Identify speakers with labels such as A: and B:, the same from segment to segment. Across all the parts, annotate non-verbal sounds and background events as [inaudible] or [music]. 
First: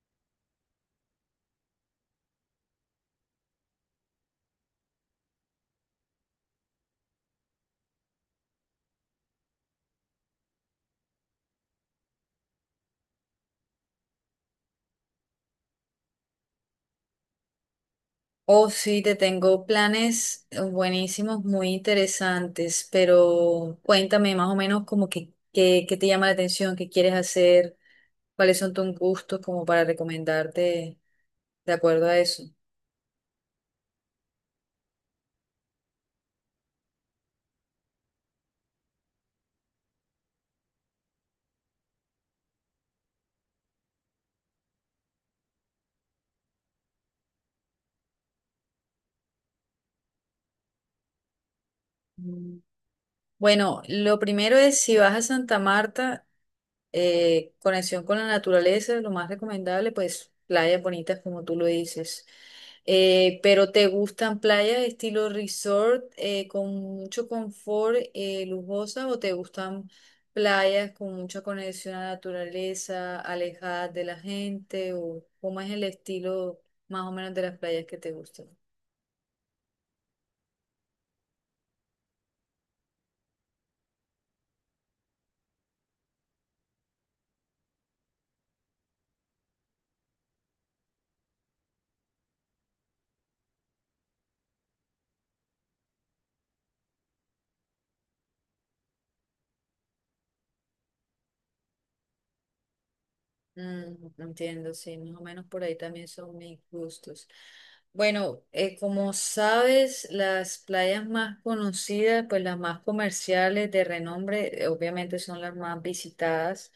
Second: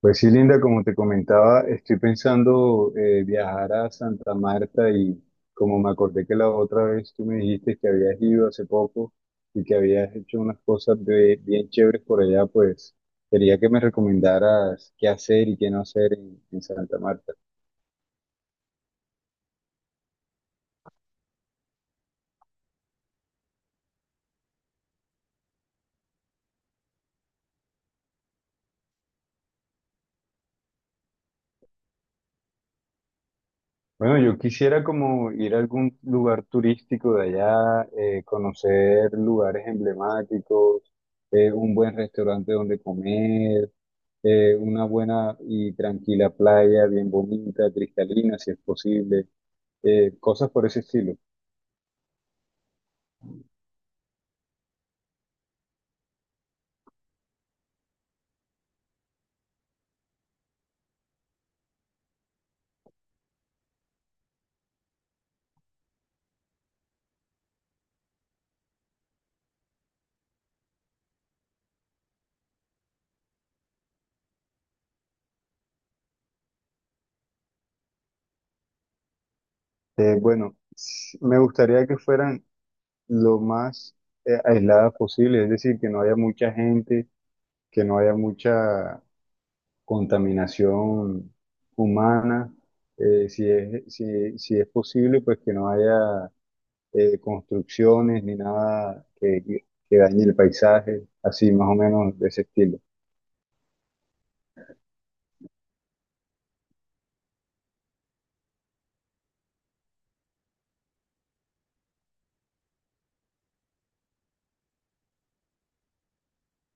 A: Pues sí, Linda, como te comentaba, estoy pensando viajar a Santa Marta y como me acordé que la otra vez tú me dijiste que habías ido hace poco y que habías hecho unas bien chéveres por allá, pues quería que me recomendaras qué hacer y qué no hacer en Santa Marta.
B: Oh, sí, te tengo planes buenísimos, muy interesantes, pero cuéntame más o menos como que, qué te llama la atención, qué quieres hacer, cuáles son tus gustos como para recomendarte de acuerdo a eso.
A: Bueno, yo quisiera como ir a algún lugar turístico de allá, conocer lugares emblemáticos, un buen restaurante donde comer, una buena y tranquila playa, bien bonita, cristalina, si es posible, cosas por ese estilo.
B: Mm. Bueno, lo primero es si vas a Santa Marta, conexión con la naturaleza, lo más recomendable, pues playas bonitas como tú lo dices. Pero ¿te gustan playas estilo resort con mucho confort, lujosas o te gustan playas con mucha conexión a la naturaleza, alejadas de la gente o cómo es el estilo más o menos de las playas que te gustan?
A: Me gustaría que fueran lo más, aisladas posible, es decir, que no haya mucha gente, que no haya mucha contaminación humana, si es posible, pues que no haya construcciones ni nada que dañe el paisaje, así más o menos de ese estilo.
B: Mm, entiendo, sí, más o menos por ahí también son mis gustos. Bueno, como sabes, las playas más conocidas, pues las más comerciales de renombre, obviamente son las más visitadas,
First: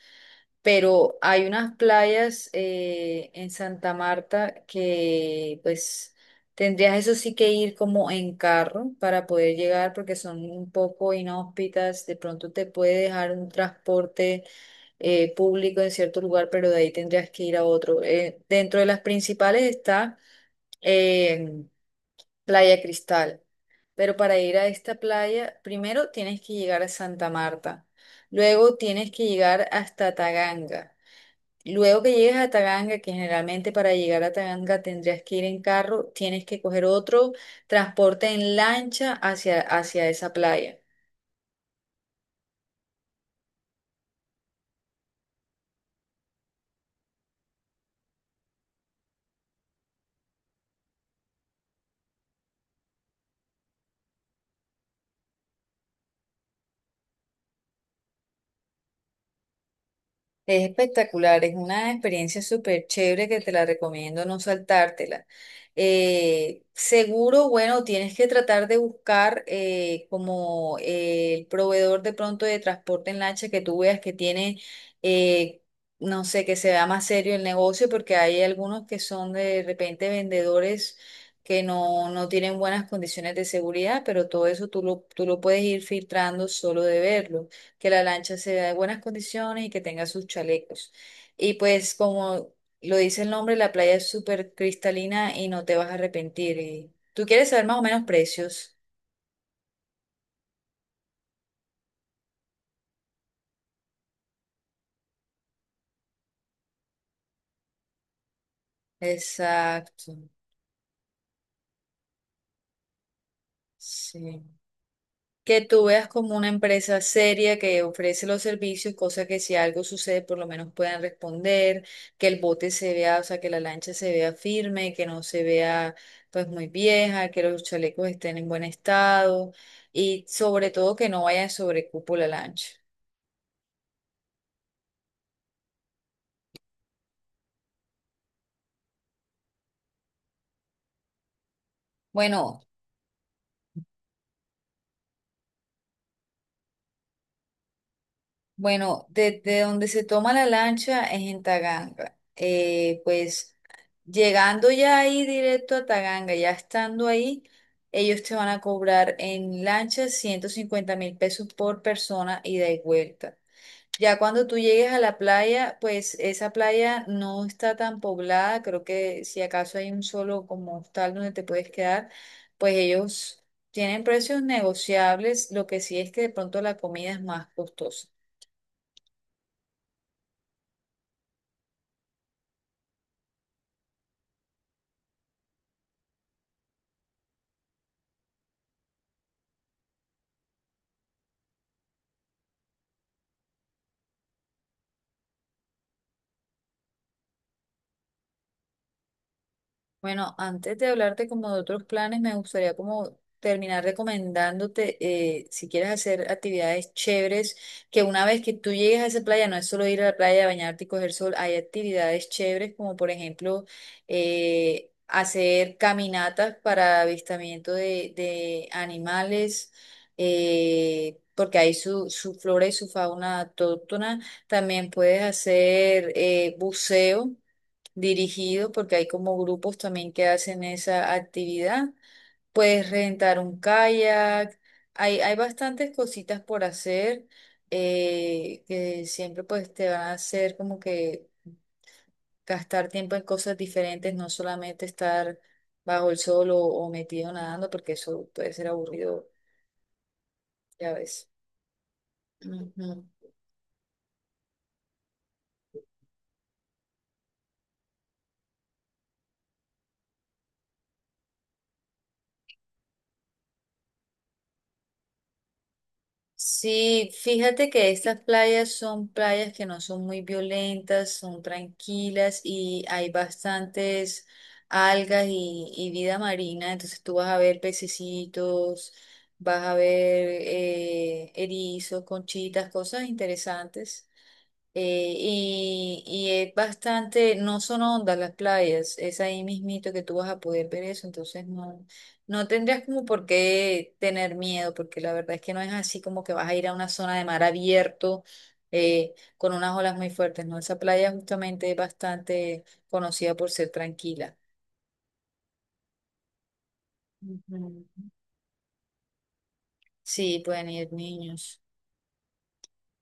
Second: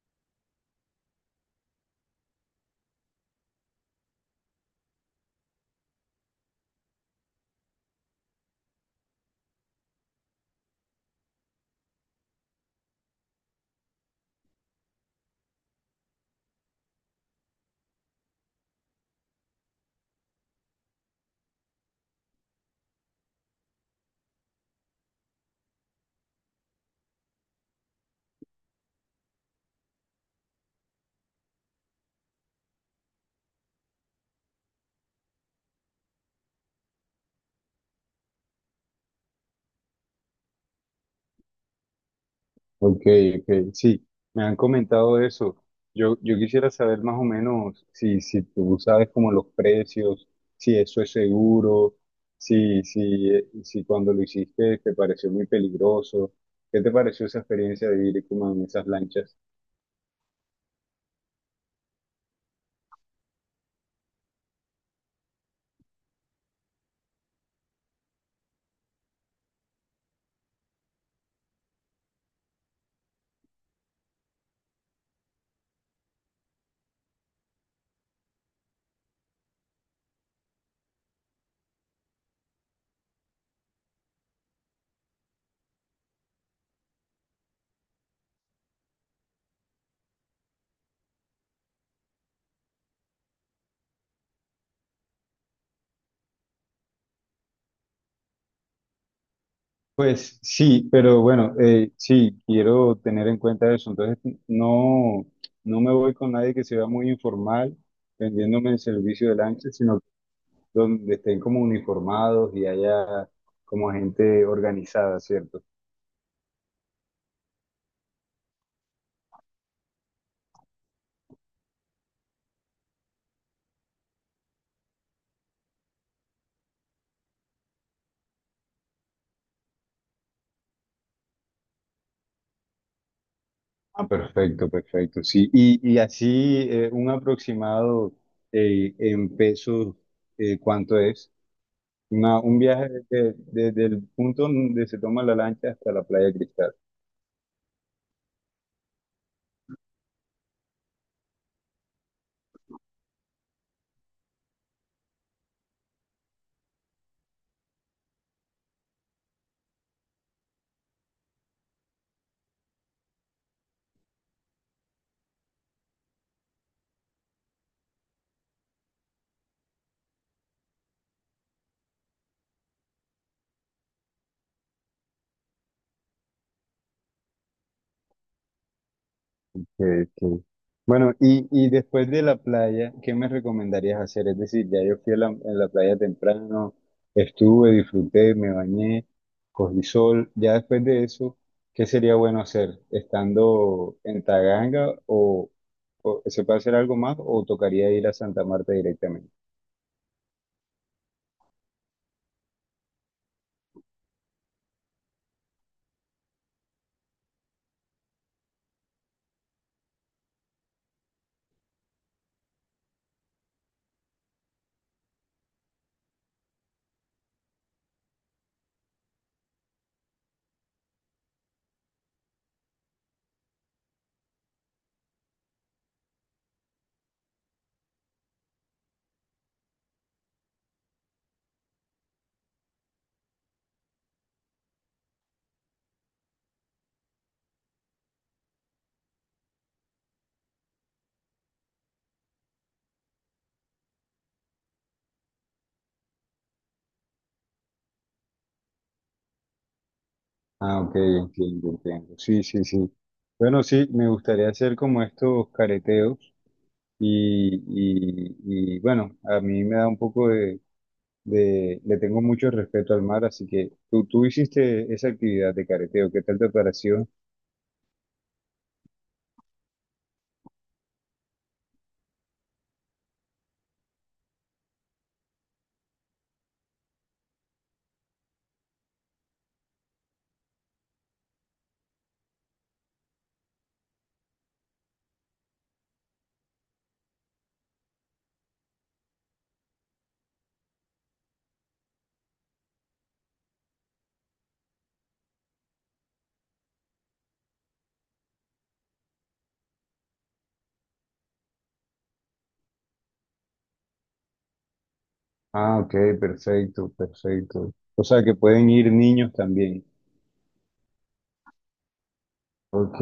B: pero hay unas playas en Santa Marta que pues tendrías eso sí que ir como en carro para poder llegar porque son un poco inhóspitas, de pronto te puede dejar un transporte público en cierto lugar, pero de ahí tendrías que ir a otro. Dentro de las principales está eh, Playa Cristal, pero para ir a esta playa, primero tienes que llegar a Santa Marta, luego tienes que llegar hasta Taganga. Luego que llegues a Taganga, que generalmente para llegar a Taganga tendrías que ir en carro, tienes que coger otro transporte en lancha hacia esa playa.
A: Ok, ok. Sí, me han comentado eso. Yo quisiera saber más o menos si tú sabes como los precios, si eso es seguro, si cuando lo hiciste te pareció muy peligroso. ¿Qué te pareció esa experiencia de ir como en esas lanchas?
B: Es espectacular, es una experiencia súper chévere que te la recomiendo no saltártela. Seguro, bueno, tienes que tratar de buscar como el proveedor de pronto de transporte en lancha que tú veas que tiene, eh, no sé, que se vea más serio el negocio, porque hay algunos que son de repente vendedores que no, no tienen buenas condiciones de seguridad, pero todo eso tú lo puedes ir filtrando solo de verlo que la lancha sea de buenas condiciones y que tenga sus chalecos. Y pues como lo dice el nombre, la playa es súper cristalina y no te vas a arrepentir. Y tú quieres saber más o menos precios.
A: Pues sí, pero bueno, sí, quiero tener en cuenta eso. Entonces, no, no me voy con nadie que se vea muy informal vendiéndome el servicio de lancha, sino
B: Exacto.
A: donde estén como uniformados y haya como
B: Sí.
A: gente organizada,
B: Que
A: ¿cierto?
B: tú veas como una empresa seria que ofrece los servicios, cosa que si algo sucede por lo menos puedan responder, que el bote se vea, o sea, que la lancha se vea firme, que no se vea pues muy vieja, que los chalecos estén en buen estado y sobre todo que no vaya sobre cupo la lancha.
A: Ah, perfecto, perfecto, sí. Y así un aproximado en pesos, ¿cuánto es? Un
B: Bueno,
A: desde el punto donde se toma la lancha hasta la playa Cristal.
B: Bueno, desde donde se toma la lancha es en Taganga. Pues llegando ya ahí directo a Taganga, ya estando ahí, ellos te van a cobrar en lancha 150.000 pesos por persona ida y vuelta. Ya cuando tú llegues a la playa, pues esa playa no está tan poblada, creo que si acaso hay un solo como hostal donde te puedes quedar, pues ellos tienen precios negociables, lo que sí es que de pronto la comida es más costosa.
A: Ok, ok. Bueno, y después de la playa, ¿qué me recomendarías hacer? Es decir, ya yo fui a a la playa temprano, estuve, disfruté, me bañé, cogí sol. Ya después de eso, ¿qué sería bueno hacer? ¿Estando en Taganga o se puede hacer algo más o tocaría ir a Santa Marta directamente?
B: Bueno, antes de hablarte como de otros planes, me gustaría como terminar recomendándote si quieres hacer actividades chéveres, que una vez que tú llegues a esa playa, no es solo ir a la playa, bañarte y coger sol, hay actividades chéveres como por ejemplo hacer caminatas para avistamiento de animales, porque hay su flora y su fauna autóctona. También puedes hacer buceo dirigido, porque hay como grupos también que hacen esa actividad. Puedes rentar un kayak, hay bastantes cositas por hacer que siempre pues te van a hacer como que gastar tiempo en cosas diferentes, no solamente estar bajo el sol o metido nadando, porque eso puede ser aburrido,
A: Ah,
B: ya
A: ok,
B: ves.
A: entiendo, entiendo. Sí, sí, sí.
B: Ujú.
A: Bueno, sí, me gustaría hacer como estos careteos y, y, y bueno, a mí me da un poco de le tengo mucho respeto al mar, así que tú hiciste esa actividad de careteo, ¿qué tal te pareció?
B: Sí, fíjate que estas playas son playas que no son muy violentas, son tranquilas y hay bastantes algas y vida marina, entonces tú vas a ver pececitos, vas a ver erizos, conchitas, cosas interesantes. Y es bastante, no son ondas las playas, es ahí mismito que tú vas a poder ver eso, entonces no, no tendrías como por qué tener miedo, porque la verdad es que no es así como que vas a ir a una zona de mar abierto con unas olas muy fuertes, ¿no? Esa playa justamente es bastante conocida por ser tranquila.
A: Ah, ok, perfecto, perfecto. O
B: Ujú.
A: sea que pueden ir niños también.
B: Sí, pueden ir niños.
A: Ok,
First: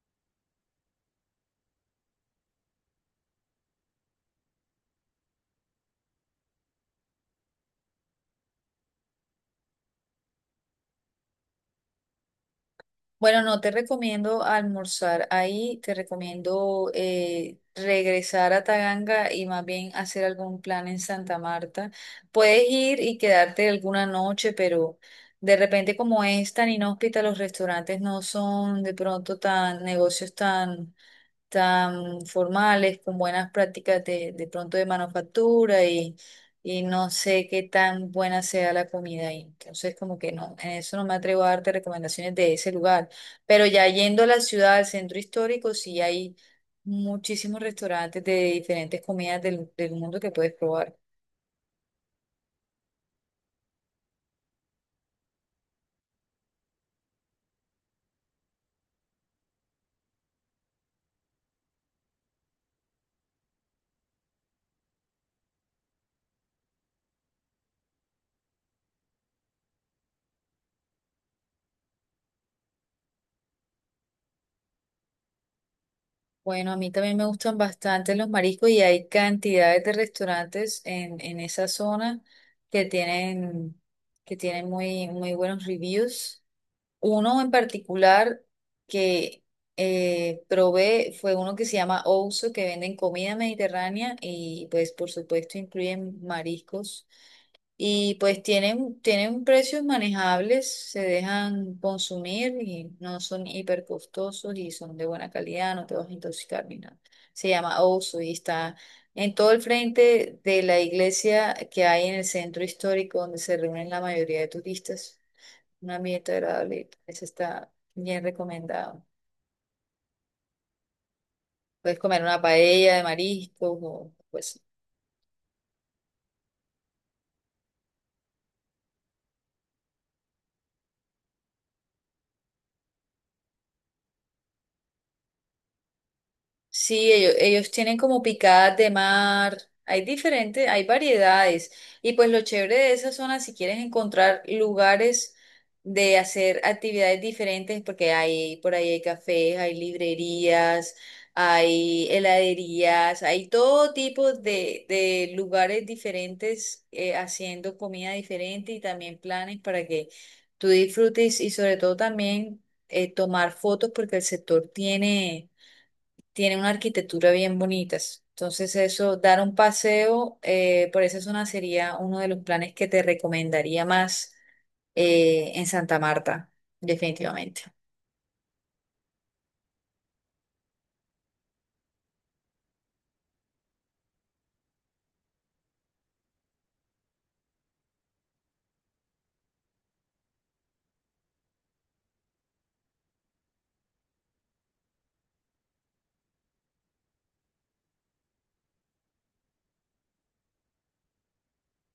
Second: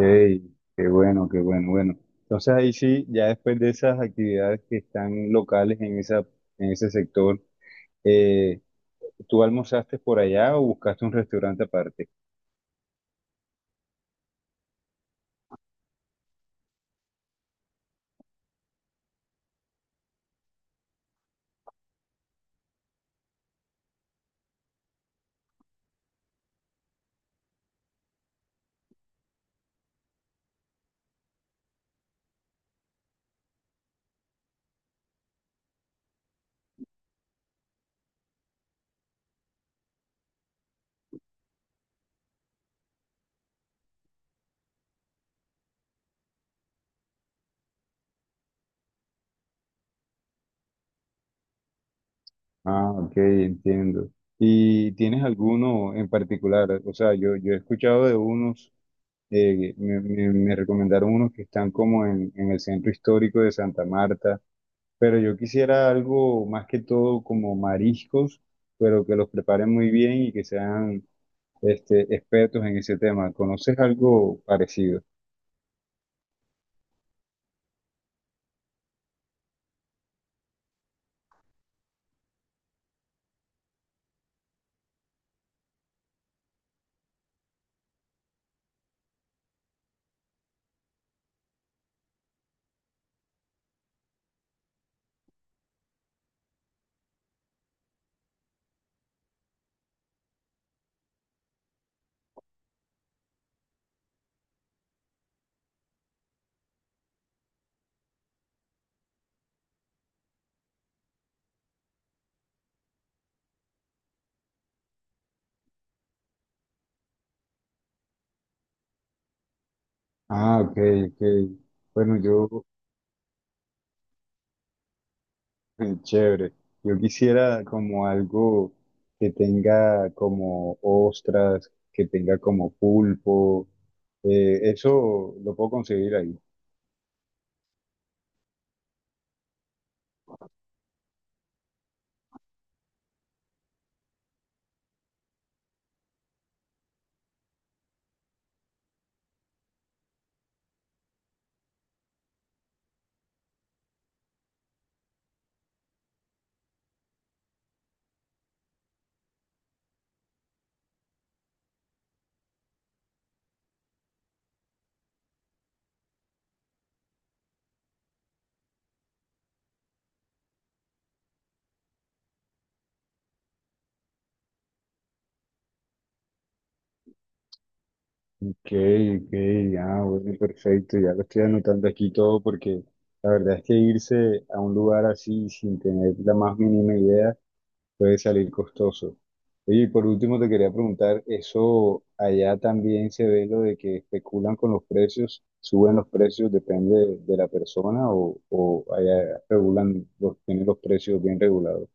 A: qué bueno, bueno. Entonces ahí sí, ya después de esas actividades que están locales en en ese sector, eh, ¿tú almorzaste por allá o buscaste un restaurante aparte?
B: Bueno, no te recomiendo almorzar ahí, te recomiendo regresar a Taganga y más bien hacer algún plan en Santa Marta. Puedes ir y quedarte alguna noche, pero de repente como es tan inhóspita, los restaurantes no son de pronto tan negocios tan formales, con buenas prácticas de pronto de manufactura y no sé qué tan buena sea la comida ahí. Entonces, como que no, en eso no me atrevo a darte recomendaciones de ese lugar. Pero ya yendo a la ciudad, al centro histórico, sí hay muchísimos restaurantes de diferentes comidas del, del mundo que puedes probar.
A: Ah, ok, entiendo. ¿Y tienes alguno en particular? O sea, yo he escuchado de unos. Eh, me recomendaron unos que están como en el centro histórico de Santa Marta, pero yo quisiera algo más que todo como mariscos, pero que los preparen muy bien y que sean este, expertos en ese tema. ¿Conoces algo parecido?
B: Bueno, a mí también me gustan bastante los mariscos y hay cantidades de restaurantes en esa zona que tienen, que tienen muy, muy buenos reviews. Uno en particular que probé fue uno que se llama Ouzo, que venden comida mediterránea y pues por supuesto incluyen mariscos. Y pues tienen precios manejables, se dejan consumir y no son hiper costosos y son de buena calidad, no te vas a intoxicar ni nada. Se llama Osu y está en todo el frente de la iglesia que hay en el centro histórico donde se reúnen la mayoría de turistas. Un ambiente agradable, eso está bien recomendado.
A: Ah, ok, ok.
B: Puedes
A: Bueno,
B: comer una paella de mariscos o pues.
A: chévere. Yo quisiera como algo que tenga como ostras, que tenga como pulpo. Eso lo puedo conseguir ahí.
B: Sí, ellos tienen como picadas de mar, hay diferentes, hay variedades. Y pues lo chévere de esa zona, si quieres encontrar lugares de hacer actividades diferentes, porque hay, por ahí hay cafés, hay librerías, hay heladerías, hay todo tipo de lugares diferentes haciendo comida diferente y también planes para que tú disfrutes y sobre todo también tomar fotos porque el sector tiene una arquitectura bien bonita. Entonces eso, dar un paseo por esa zona sería uno de los planes que te recomendaría más en Santa Marta, definitivamente.
A: Ok, ok, ah, bueno, perfecto, ya lo estoy anotando aquí todo porque la verdad es que irse a un lugar así sin tener la más mínima idea puede salir costoso. Oye, y por último te quería preguntar, ¿eso allá también se ve lo de que especulan con los precios, suben los precios, depende de la persona o allá regulan, los, tienen los precios bien regulados?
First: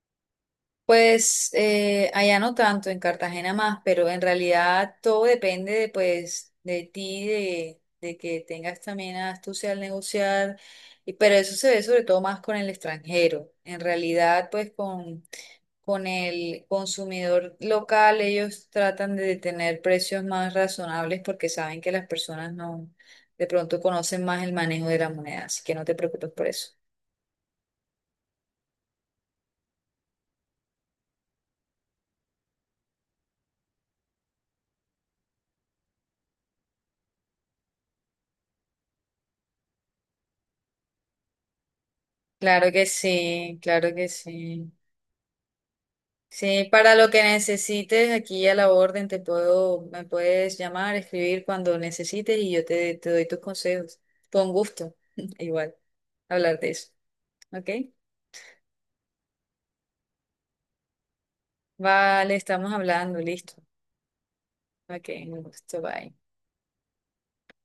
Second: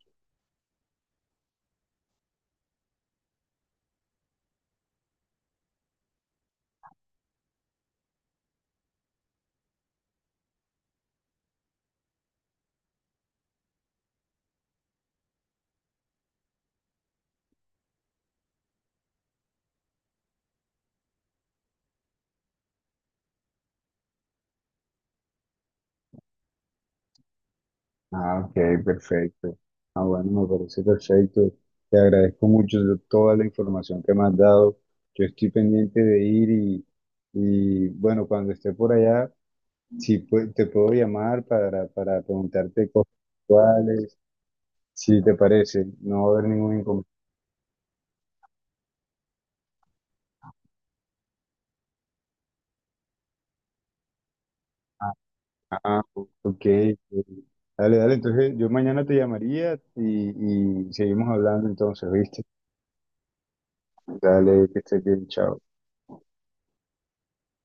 B: Pues allá no tanto, en Cartagena más, pero en realidad todo depende de, pues, de ti, de que tengas también astucia al negociar, y- pero eso se ve sobre todo más con el extranjero. En realidad, pues con el consumidor local, ellos tratan de tener precios más razonables porque saben que las personas no, de pronto conocen más el manejo de la moneda, así que no te preocupes por eso.
A: Ah, ok, perfecto. Ah, bueno, me parece perfecto. Te agradezco mucho de toda la información que me has dado. Yo estoy pendiente de ir y bueno, cuando esté por allá, si pue- te puedo llamar para
B: Claro que
A: preguntarte cosas
B: sí, claro que
A: actuales,
B: sí.
A: si te parece, no va a haber
B: Sí,
A: ningún
B: para lo
A: inconveniente.
B: que necesites, aquí a la orden te puedo, me puedes llamar, escribir cuando necesites y yo te, te doy tus consejos. Con gusto,
A: Ah,
B: [laughs] igual,
A: ah,
B: hablar
A: ok.
B: de eso. ¿Ok?
A: Dale, dale, entonces yo mañana te llamaría y seguimos hablando entonces,
B: Vale,
A: ¿viste?
B: estamos hablando, listo.
A: Dale, que estés
B: Ok,
A: bien,
B: un
A: chao.
B: gusto, bye.